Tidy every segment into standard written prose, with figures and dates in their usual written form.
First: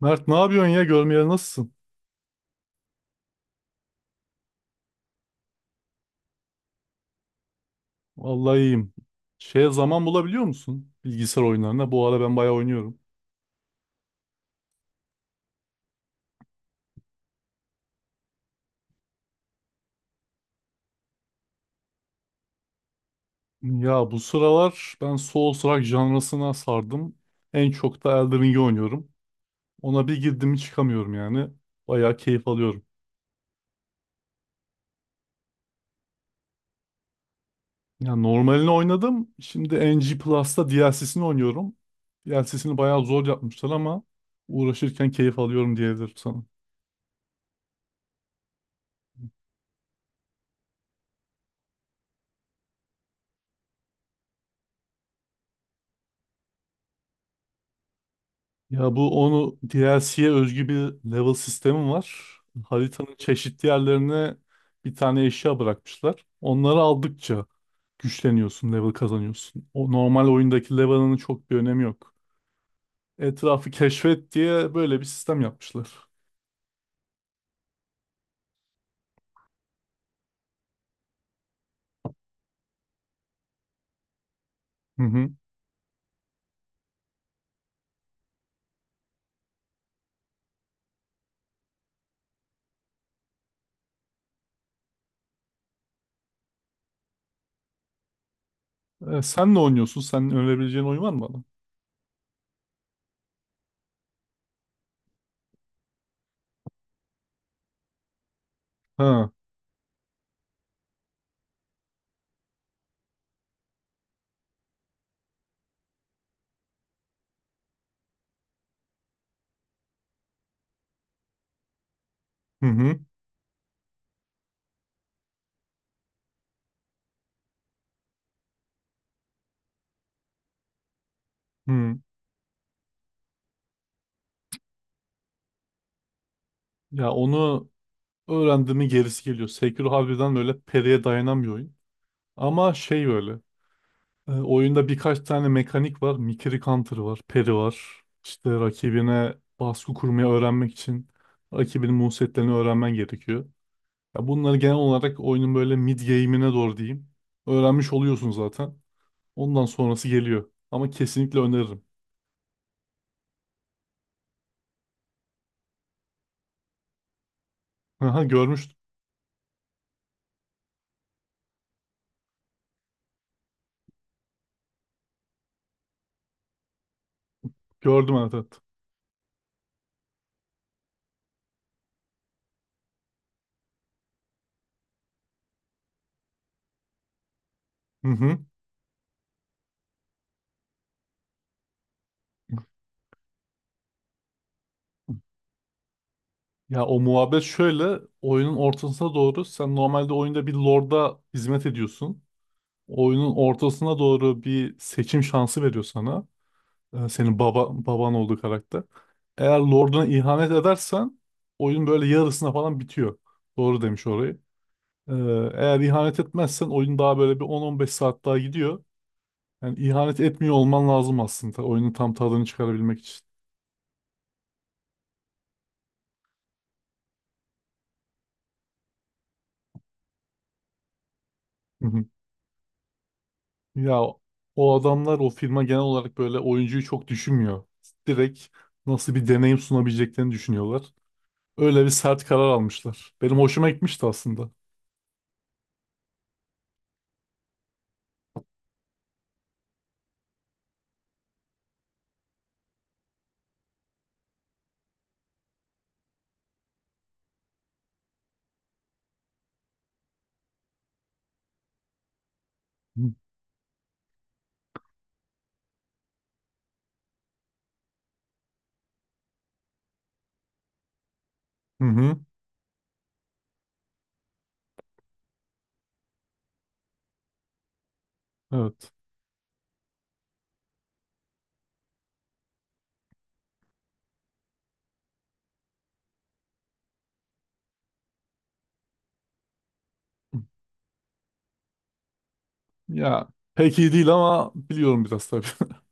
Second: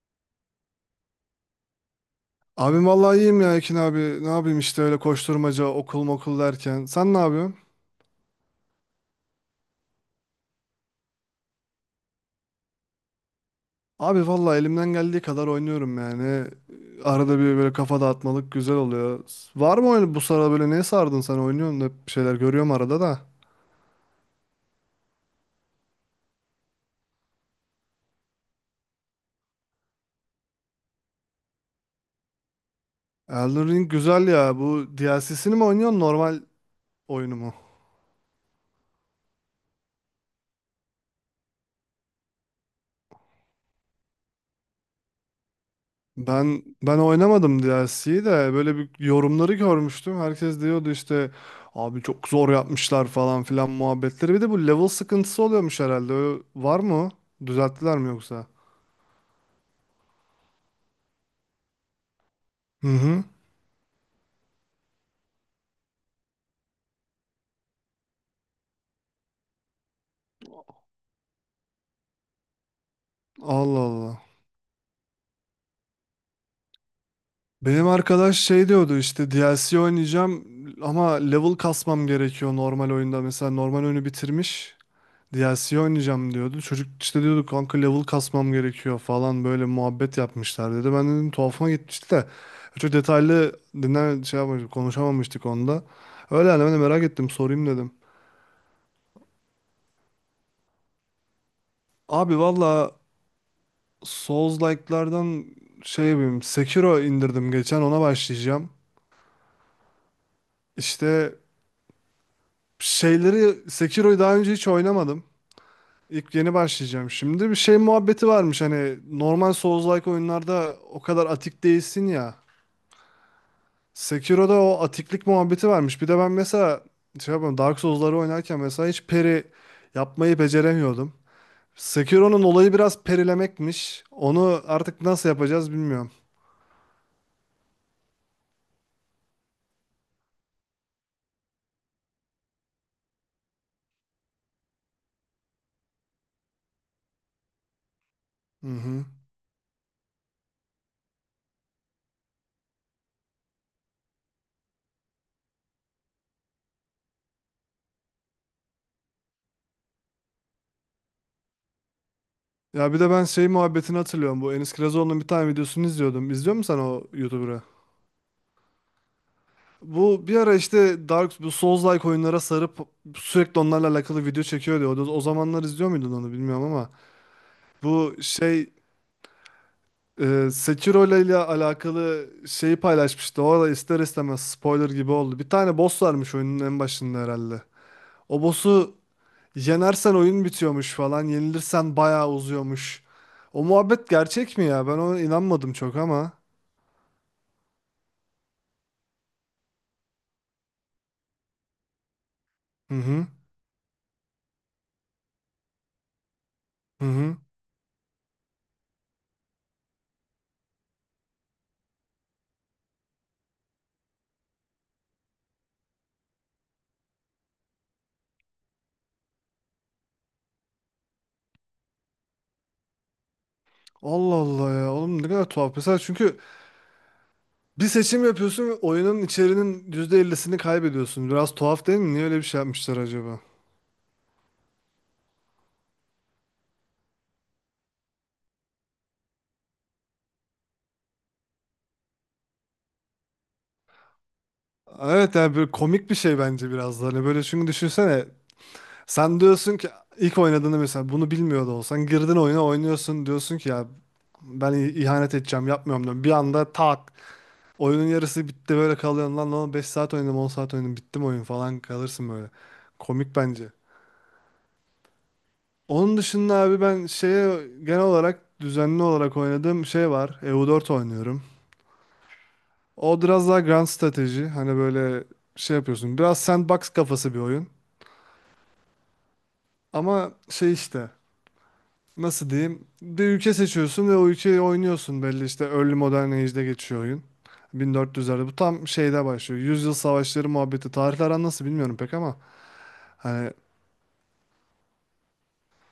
Mert ne yapıyorsun ya? Görmeyeli nasılsın? Abim vallahi iyiyim ya Ekin abi. Ne yapayım işte öyle koşturmaca okul mokul derken. Sen ne yapıyorsun? Vallahi iyiyim. Şeye zaman bulabiliyor musun? Bilgisayar oyunlarına. Bu ara ben bayağı oynuyorum. Abi vallahi elimden geldiği kadar oynuyorum yani. Arada bir böyle kafa dağıtmalık güzel oluyor. Var mı oyun bu sıra böyle neye sardın sen oynuyorsun da hep bir şeyler görüyorum arada da. Ya bu sıralar ben Souls-like janrasına sardım. En çok da Elden Ring'i oynuyorum. Ona bir girdim mi çıkamıyorum yani. Bayağı keyif alıyorum. Elden Ring güzel ya. Bu DLC'sini mi oynuyorsun normal oyunu mu? Ya normalini oynadım. Şimdi NG Plus'ta DLC'sini oynuyorum. DLC'sini bayağı zor yapmışlar ama uğraşırken keyif alıyorum diyebilirim sana. Ben oynamadım DLC'yi de böyle bir yorumları görmüştüm. Herkes diyordu işte abi çok zor yapmışlar falan filan muhabbetleri. Bir de bu level sıkıntısı oluyormuş herhalde. Var mı? O? Düzelttiler mi yoksa? Ya bu onu DLC'ye özgü bir level sistemi var. Hı Haritanın hı. çeşitli yerlerine bir tane eşya bırakmışlar. Onları aldıkça güçleniyorsun, level kazanıyorsun. O normal oyundaki level'ının çok bir önemi yok. Etrafı Allah Allah. keşfet diye böyle bir sistem yapmışlar. Benim arkadaş şey diyordu işte DLC oynayacağım ama level kasmam gerekiyor normal oyunda. Mesela normal oyunu bitirmiş. Hı hı. DLC oynayacağım diyordu. Çocuk işte diyordu kanka level kasmam gerekiyor falan böyle muhabbet yapmışlar dedi. Ben dedim tuhafıma gitmişti de çok detaylı dinler şey yapmamıştık, konuşamamıştık onda. Öyle yani ben de merak ettim sorayım dedim. E, sen ne oynuyorsun? Sen önerebileceğin oyun var mı bana? Abi valla Souls-like'lardan şey yapayım Sekiro indirdim geçen ona başlayacağım. Ha. İşte şeyleri Sekiro'yu daha önce hiç oynamadım. İlk yeni başlayacağım şimdi. Bir şey muhabbeti varmış hani normal Souls-like oyunlarda o kadar atik değilsin ya. Hı hı. Sekiro'da o atiklik muhabbeti varmış. Bir de ben mesela şey yapıyorum, Dark Souls'ları oynarken mesela hiç peri yapmayı beceremiyordum. Hı. Sekiro'nun olayı biraz perilemekmiş. Onu artık nasıl yapacağız bilmiyorum. Ya onu öğrendiğimin gerisi geliyor. Sekiro harbiden böyle periye dayanan bir oyun. Ama şey böyle. E, oyunda birkaç tane mekanik var. Mikiri Counter var, Peri var. İşte Hı hı. rakibine baskı kurmayı öğrenmek için rakibinin move öğrenmen gerekiyor. Ya bunları genel olarak oyunun böyle mid game'ine doğru diyeyim. Öğrenmiş oluyorsun zaten. Ondan sonrası geliyor. Ama kesinlikle öneririm. Ya bir de ben şey muhabbetini hatırlıyorum. Bu Enis Kirazoğlu'nun bir tane videosunu izliyordum. İzliyor musun sen o YouTuber'ı? Aha, görmüştüm. Bu bir ara işte Dark bu Souls-like oyunlara sarıp sürekli onlarla alakalı video çekiyordu. O zamanlar izliyor muydun onu bilmiyorum ama bu Gördüm, evet, evet. şey. Sekiro ile alakalı şeyi paylaşmıştı. Orada ister istemez spoiler gibi oldu. Bir tane boss varmış oyunun en başında herhalde. Hı hı. O boss'u yenersen oyun bitiyormuş falan. Yenilirsen bayağı uzuyormuş. O muhabbet gerçek mi ya? Ben ona inanmadım çok ama. Ya o muhabbet şöyle. Oyunun ortasına doğru sen normalde oyunda bir lorda hizmet ediyorsun. Hı hı. Oyunun ortasına doğru bir seçim şansı veriyor sana. Hı hı. Senin baba baban olduğu karakter. Eğer Lord'una ihanet edersen oyun böyle yarısına falan bitiyor. Doğru demiş orayı. Ee, Eğer ihanet etmezsen oyun daha böyle bir 10-15 saat daha gidiyor. Yani ihanet etmiyor olman lazım aslında oyunun tam tadını çıkarabilmek için. Allah Allah ya. Oğlum ne kadar tuhaf. Mesela çünkü bir seçim yapıyorsun ve oyunun içerinin %50'sini kaybediyorsun. Biraz Hı tuhaf değil hı. mi? Niye öyle bir şey yapmışlar acaba? Ya o adamlar, o firma, genel olarak böyle oyuncuyu çok düşünmüyor. Direkt nasıl bir deneyim sunabileceklerini düşünüyorlar. Öyle bir sert karar almışlar. Benim hoşuma gitmişti aslında. Evet yani böyle komik bir şey bence biraz da. Hani böyle çünkü düşünsene sen diyorsun ki ilk oynadığında mesela bunu bilmiyor da olsan girdin oyuna oynuyorsun diyorsun ki ya ben ihanet edeceğim yapmıyorum diyorum. Bir anda tak oyunun yarısı bitti böyle kalıyorsun lan lan 5 saat oynadım 10 saat oynadım bitti mi oyun falan kalırsın böyle. Hı Komik bence. Onun dışında abi ben şeye genel olarak düzenli olarak oynadığım şey var. EU4 oynuyorum. hı. Hı. O biraz daha grand strateji hani böyle şey yapıyorsun. Biraz sandbox kafası bir oyun. Evet. Ama şey işte, nasıl diyeyim? Bir ülke seçiyorsun ve o ülkeyi oynuyorsun belli işte Early Modern Age'de geçiyor oyun. 1400'lerde bu tam şeyde başlıyor. Yüzyıl savaşları muhabbeti. Tarihler an nasıl bilmiyorum pek ama Ya hani pek iyi değil ama biliyorum biraz tabii.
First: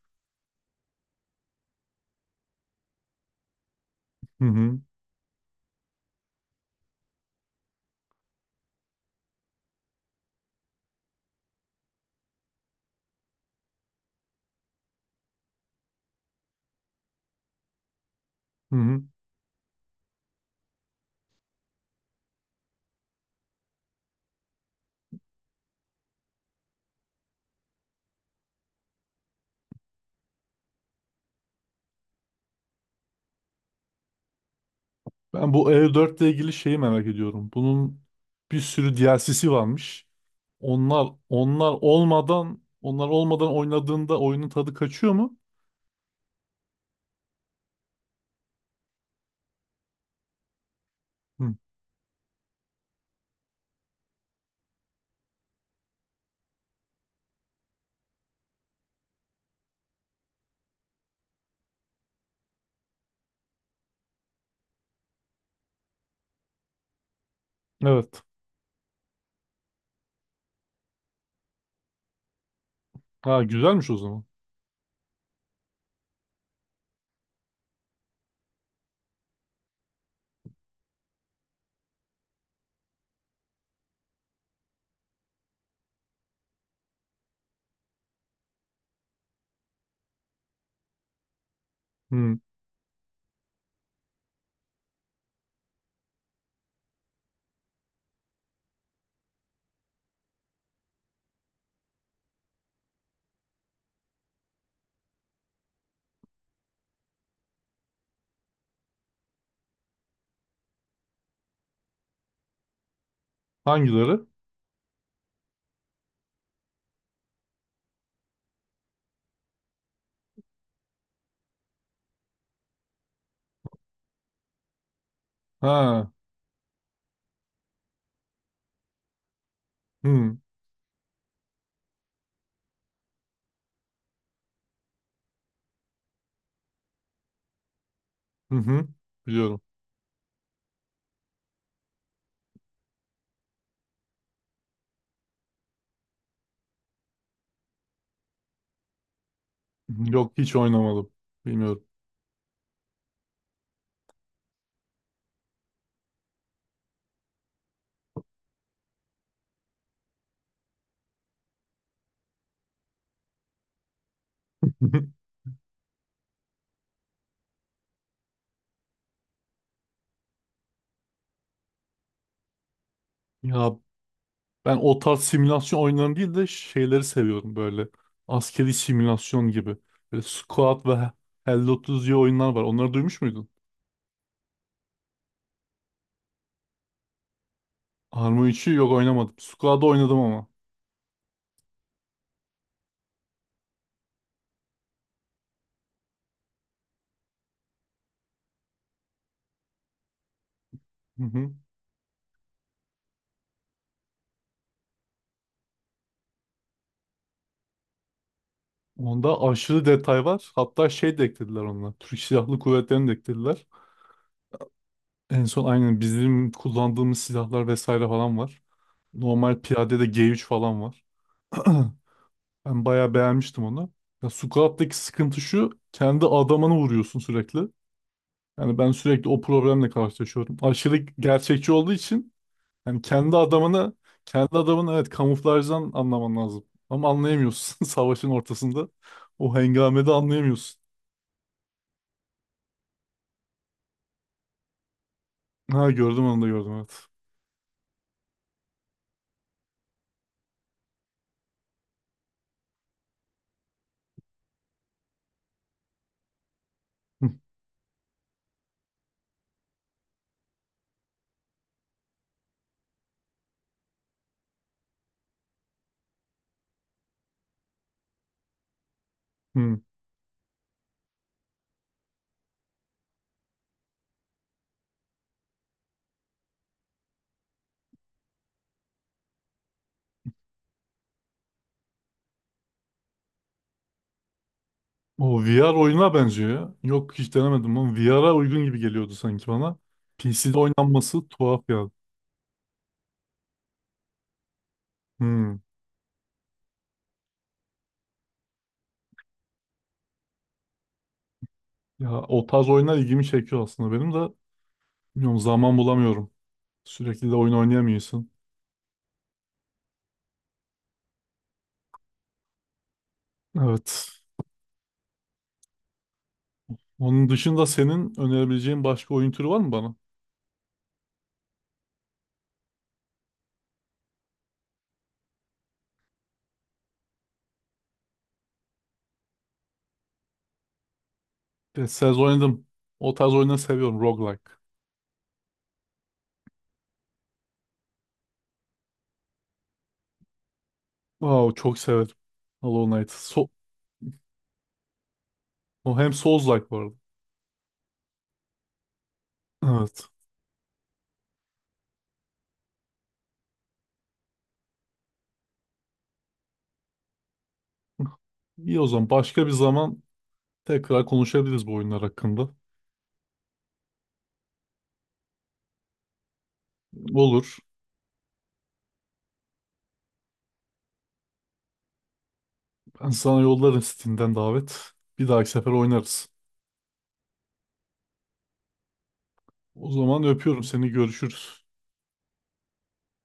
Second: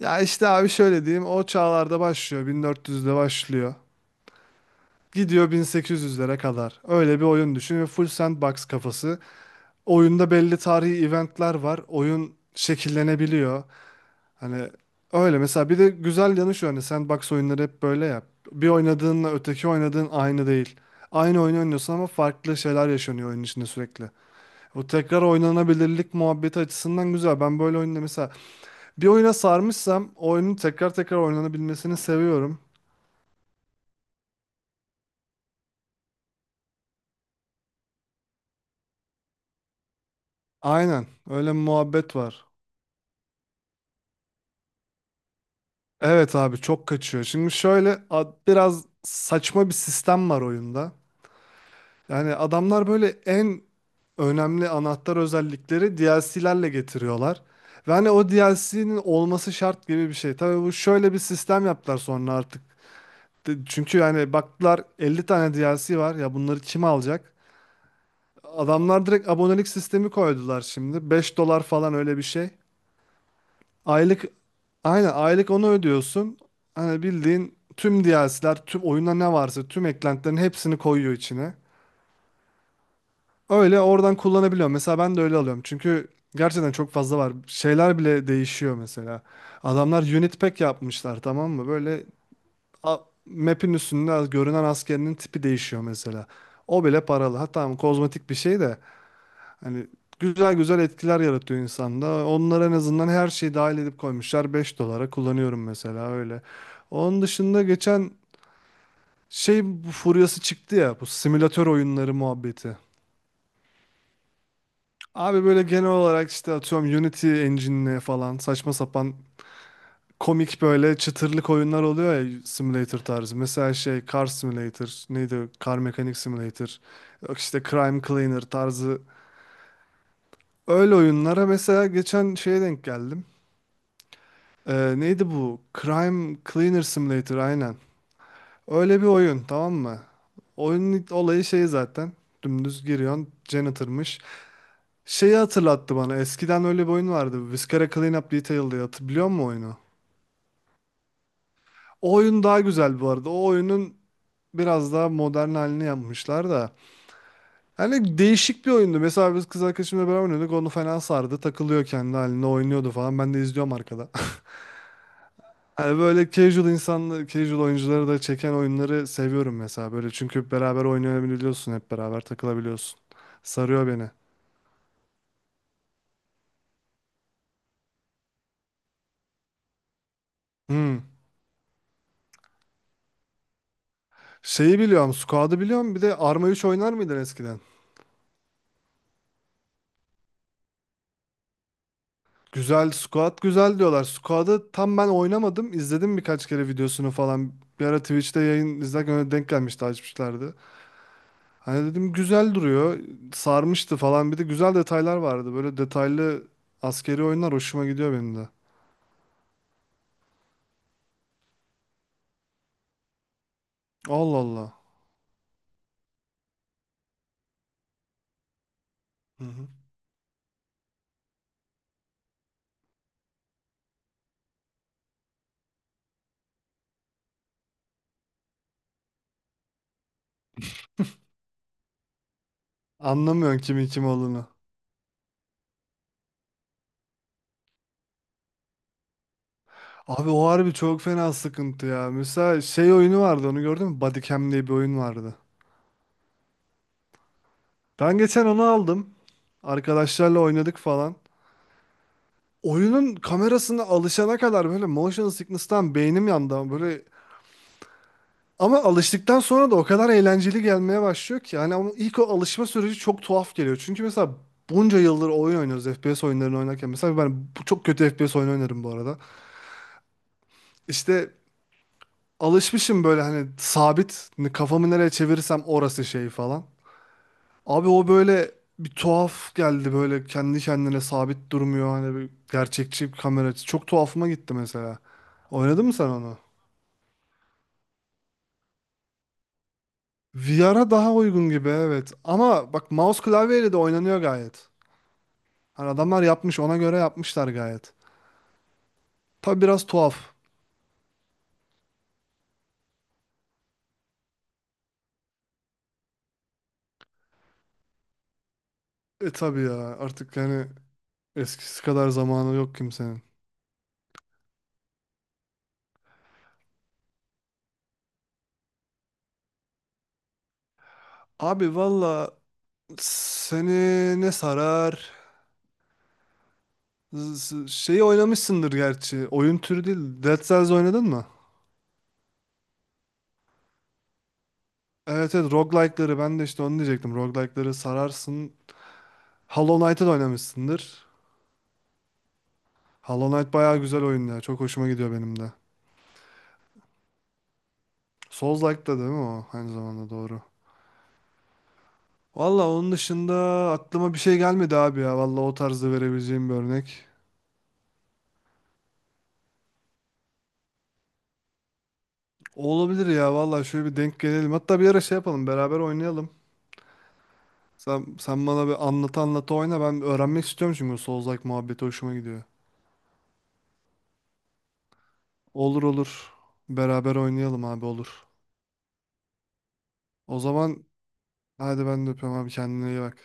ya işte abi şöyle diyeyim o çağlarda başlıyor. 1400'de başlıyor. Hı hı. Gidiyor 1800'lere kadar. Öyle bir oyun düşün ve full sandbox kafası. Oyunda belli tarihi eventler var. Oyun şekillenebiliyor. Hani öyle mesela bir de güzel yanı şu hani sandbox oyunları hep böyle ya. Bir Hı hı. oynadığınla öteki oynadığın aynı değil. Aynı oyunu oynuyorsun ama farklı şeyler yaşanıyor oyunun içinde sürekli. O tekrar oynanabilirlik muhabbeti açısından güzel. Ben böyle oyunda mesela bir oyuna sarmışsam o oyunun tekrar tekrar oynanabilmesini seviyorum. Ben bu E4 ile ilgili şeyi merak ediyorum. Bunun bir sürü DLC'si varmış. Aynen Onlar öyle bir onlar muhabbet var. olmadan onlar olmadan oynadığında oyunun tadı kaçıyor mu? Evet abi çok kaçıyor. Şimdi şöyle biraz saçma bir sistem var oyunda. Hı. Yani adamlar böyle en önemli anahtar özellikleri DLC'lerle getiriyorlar. Ve hani o DLC'nin olması şart gibi bir şey. Tabii bu şöyle bir sistem yaptılar sonra artık. Çünkü yani baktılar 50 tane DLC var ya bunları kim alacak? Evet. Adamlar direkt abonelik sistemi koydular şimdi. 5 dolar falan öyle bir şey. Ha, güzelmiş o zaman. Aylık aynen aylık onu ödüyorsun. Hani bildiğin tüm DLC'ler, tüm oyunda ne varsa tüm eklentilerin hepsini koyuyor içine. Öyle oradan kullanabiliyorum. Mesela ben de öyle alıyorum. Çünkü gerçekten çok fazla var. Şeyler bile değişiyor mesela. Adamlar unit pack yapmışlar tamam mı? Böyle Hı. a- map'in üstünde görünen askerinin tipi değişiyor mesela. O bile paralı. Ha tamam kozmetik bir şey de hani güzel güzel etkiler yaratıyor insanda. Onlara en azından her şeyi dahil edip koymuşlar. 5 dolara kullanıyorum mesela öyle. Onun dışında geçen şey bu furyası çıktı ya bu simülatör oyunları muhabbeti. Hangileri? Abi böyle genel olarak işte atıyorum Unity Engine'le falan saçma sapan komik böyle çıtırlık oyunlar oluyor ya simulator tarzı. Mesela şey Car Simulator neydi o? Car Ha. Mechanic Simulator yok işte Crime Cleaner tarzı Hı. öyle oyunlara mesela geçen şeye denk geldim. Neydi bu? Crime Cleaner Simulator aynen. Hı hı. Öyle bir oyun Biliyorum. tamam mı? Oyunun olayı şey zaten dümdüz giriyorsun janitor'mış. Şeyi hatırlattı bana. Eskiden öyle bir oyun vardı. Viscera Cleanup Detail diye. Hatırlıyor musun oyunu? Yok, hiç oynamadım. Bilmiyorum. O oyun daha güzel bu arada. O oyunun biraz daha modern halini yapmışlar da. Hani değişik bir oyundu. Mesela biz kız arkadaşımla beraber oynuyorduk. Onu fena sardı. Takılıyor kendi halinde oynuyordu falan. Ben de izliyorum arkada. Hani böyle casual insanları, casual oyuncuları da çeken oyunları seviyorum mesela. Böyle çünkü beraber oynayabiliyorsun. Hep beraber takılabiliyorsun. Ya Sarıyor beni. ben o tarz simülasyon oyunlarını değil de şeyleri seviyorum böyle. Askeri simülasyon gibi. Böyle Squad Hmm. ve Hello Tuesday oyunlar var. Onları duymuş muydun? Şeyi biliyorum. Squad'ı biliyorum. Bir de Arma 3 oynar mıydın eskiden? Arma 3'ü yok, oynamadım. Squad'da oynadım ama. Güzel Squad güzel diyorlar. Squad'ı tam ben oynamadım. İzledim birkaç kere videosunu falan. Bir ara Twitch'te yayın izlerken öyle denk gelmişti açmışlardı. Hı hı. Hani dedim güzel duruyor. Sarmıştı falan. Bir de güzel detaylar vardı. Böyle detaylı askeri oyunlar hoşuma gidiyor benim de. Onda aşırı detay var. Hatta şey de eklediler onlar. Türk Silahlı Kuvvetleri'ni de eklediler. Allah Allah. En son aynen bizim kullandığımız silahlar vesaire falan var. Hı Normal hı. piyadede G3 falan var. Ben bayağı beğenmiştim onu. Ya Squad'daki sıkıntı şu. Kendi adamını vuruyorsun sürekli. Yani ben sürekli o problemle karşılaşıyorum. Aşırı gerçekçi olduğu için. Yani Anlamıyorsun kimin kim olduğunu. kendi adamını, evet, kamuflajdan anlaman lazım. Ama anlayamıyorsun savaşın ortasında. O hengamede Abi o harbi anlayamıyorsun. çok fena sıkıntı ya. Mesela şey oyunu vardı onu gördün mü? Bodycam diye bir oyun vardı. Ha, gördüm, onu da gördüm, evet. Ben geçen onu aldım. Arkadaşlarla oynadık falan. Oyunun kamerasına alışana kadar böyle motion sickness'tan beynim yandı ama böyle Hı, ama alıştıktan sonra da o kadar eğlenceli gelmeye başlıyor ki yani ama ilk o alışma süreci çok tuhaf geliyor. Çünkü mesela bunca yıldır oyun oynuyoruz FPS oyunlarını oynarken mesela ben çok kötü FPS oyunu oynarım bu arada. hı. İşte alışmışım böyle hani sabit hani kafamı nereye çevirirsem orası şey falan. Abi o böyle bir tuhaf geldi böyle kendi kendine sabit durmuyor hani bir gerçekçi bir kamera açısı. Çok tuhafıma gitti mesela. O VR Oynadın mı sen oyuna onu? benziyor ya. Yok, hiç denemedim ama VR'a uygun gibi geliyordu sanki bana. PC'de VR'a daha oynanması uygun tuhaf gibi geldi. evet. Ama bak mouse klavyeyle de oynanıyor gayet. Hı. Hani adamlar yapmış ona göre yapmışlar gayet. Tabi biraz tuhaf. Ya o tarz oyunlar ilgimi çekiyor aslında benim de. Bilmiyorum, zaman bulamıyorum. Sürekli de oyun oynayamıyorsun. E tabi ya artık yani eskisi kadar zamanı yok kimsenin. Evet. Onun dışında senin önerebileceğin başka oyun türü var mı bana? Abi valla seni ne sarar? Şeyi oynamışsındır gerçi. Oyun türü değil. Dead Cells oynadın mı? Deniz oynadım. O tarz oyunları seviyorum. Roguelike. Evet evet roguelike'ları ben de işte onu diyecektim. Roguelike'ları sararsın. Hollow Knight'ı da oynamışsındır. Wow, çok severim. Hollow Knight. Hollow So Knight bayağı güzel oyun ya. Çok hoşuma gidiyor benim de. o hem Souls-like bu arada. Soulslike'da değil mi o? Aynı Evet. zamanda doğru. Valla onun dışında aklıma bir şey gelmedi abi ya. Valla o tarzda verebileceğim bir örnek. İyi, o zaman. Başka bir zaman tekrar konuşabiliriz bu oyunlar hakkında. Olabilir ya valla şöyle bir denk gelelim. Hatta bir ara şey yapalım beraber oynayalım. Olur. Sen bana bir anlat anlat oyna. Ben öğrenmek istiyorum çünkü Souls-like muhabbeti hoşuma gidiyor. Ben sana yollarım Steam'den davet. Bir dahaki sefer Olur oynarız. olur. Beraber oynayalım abi olur. O zaman O öpüyorum zaman seni. Görüşürüz. hadi ben de öpüyorum abi kendine iyi bak.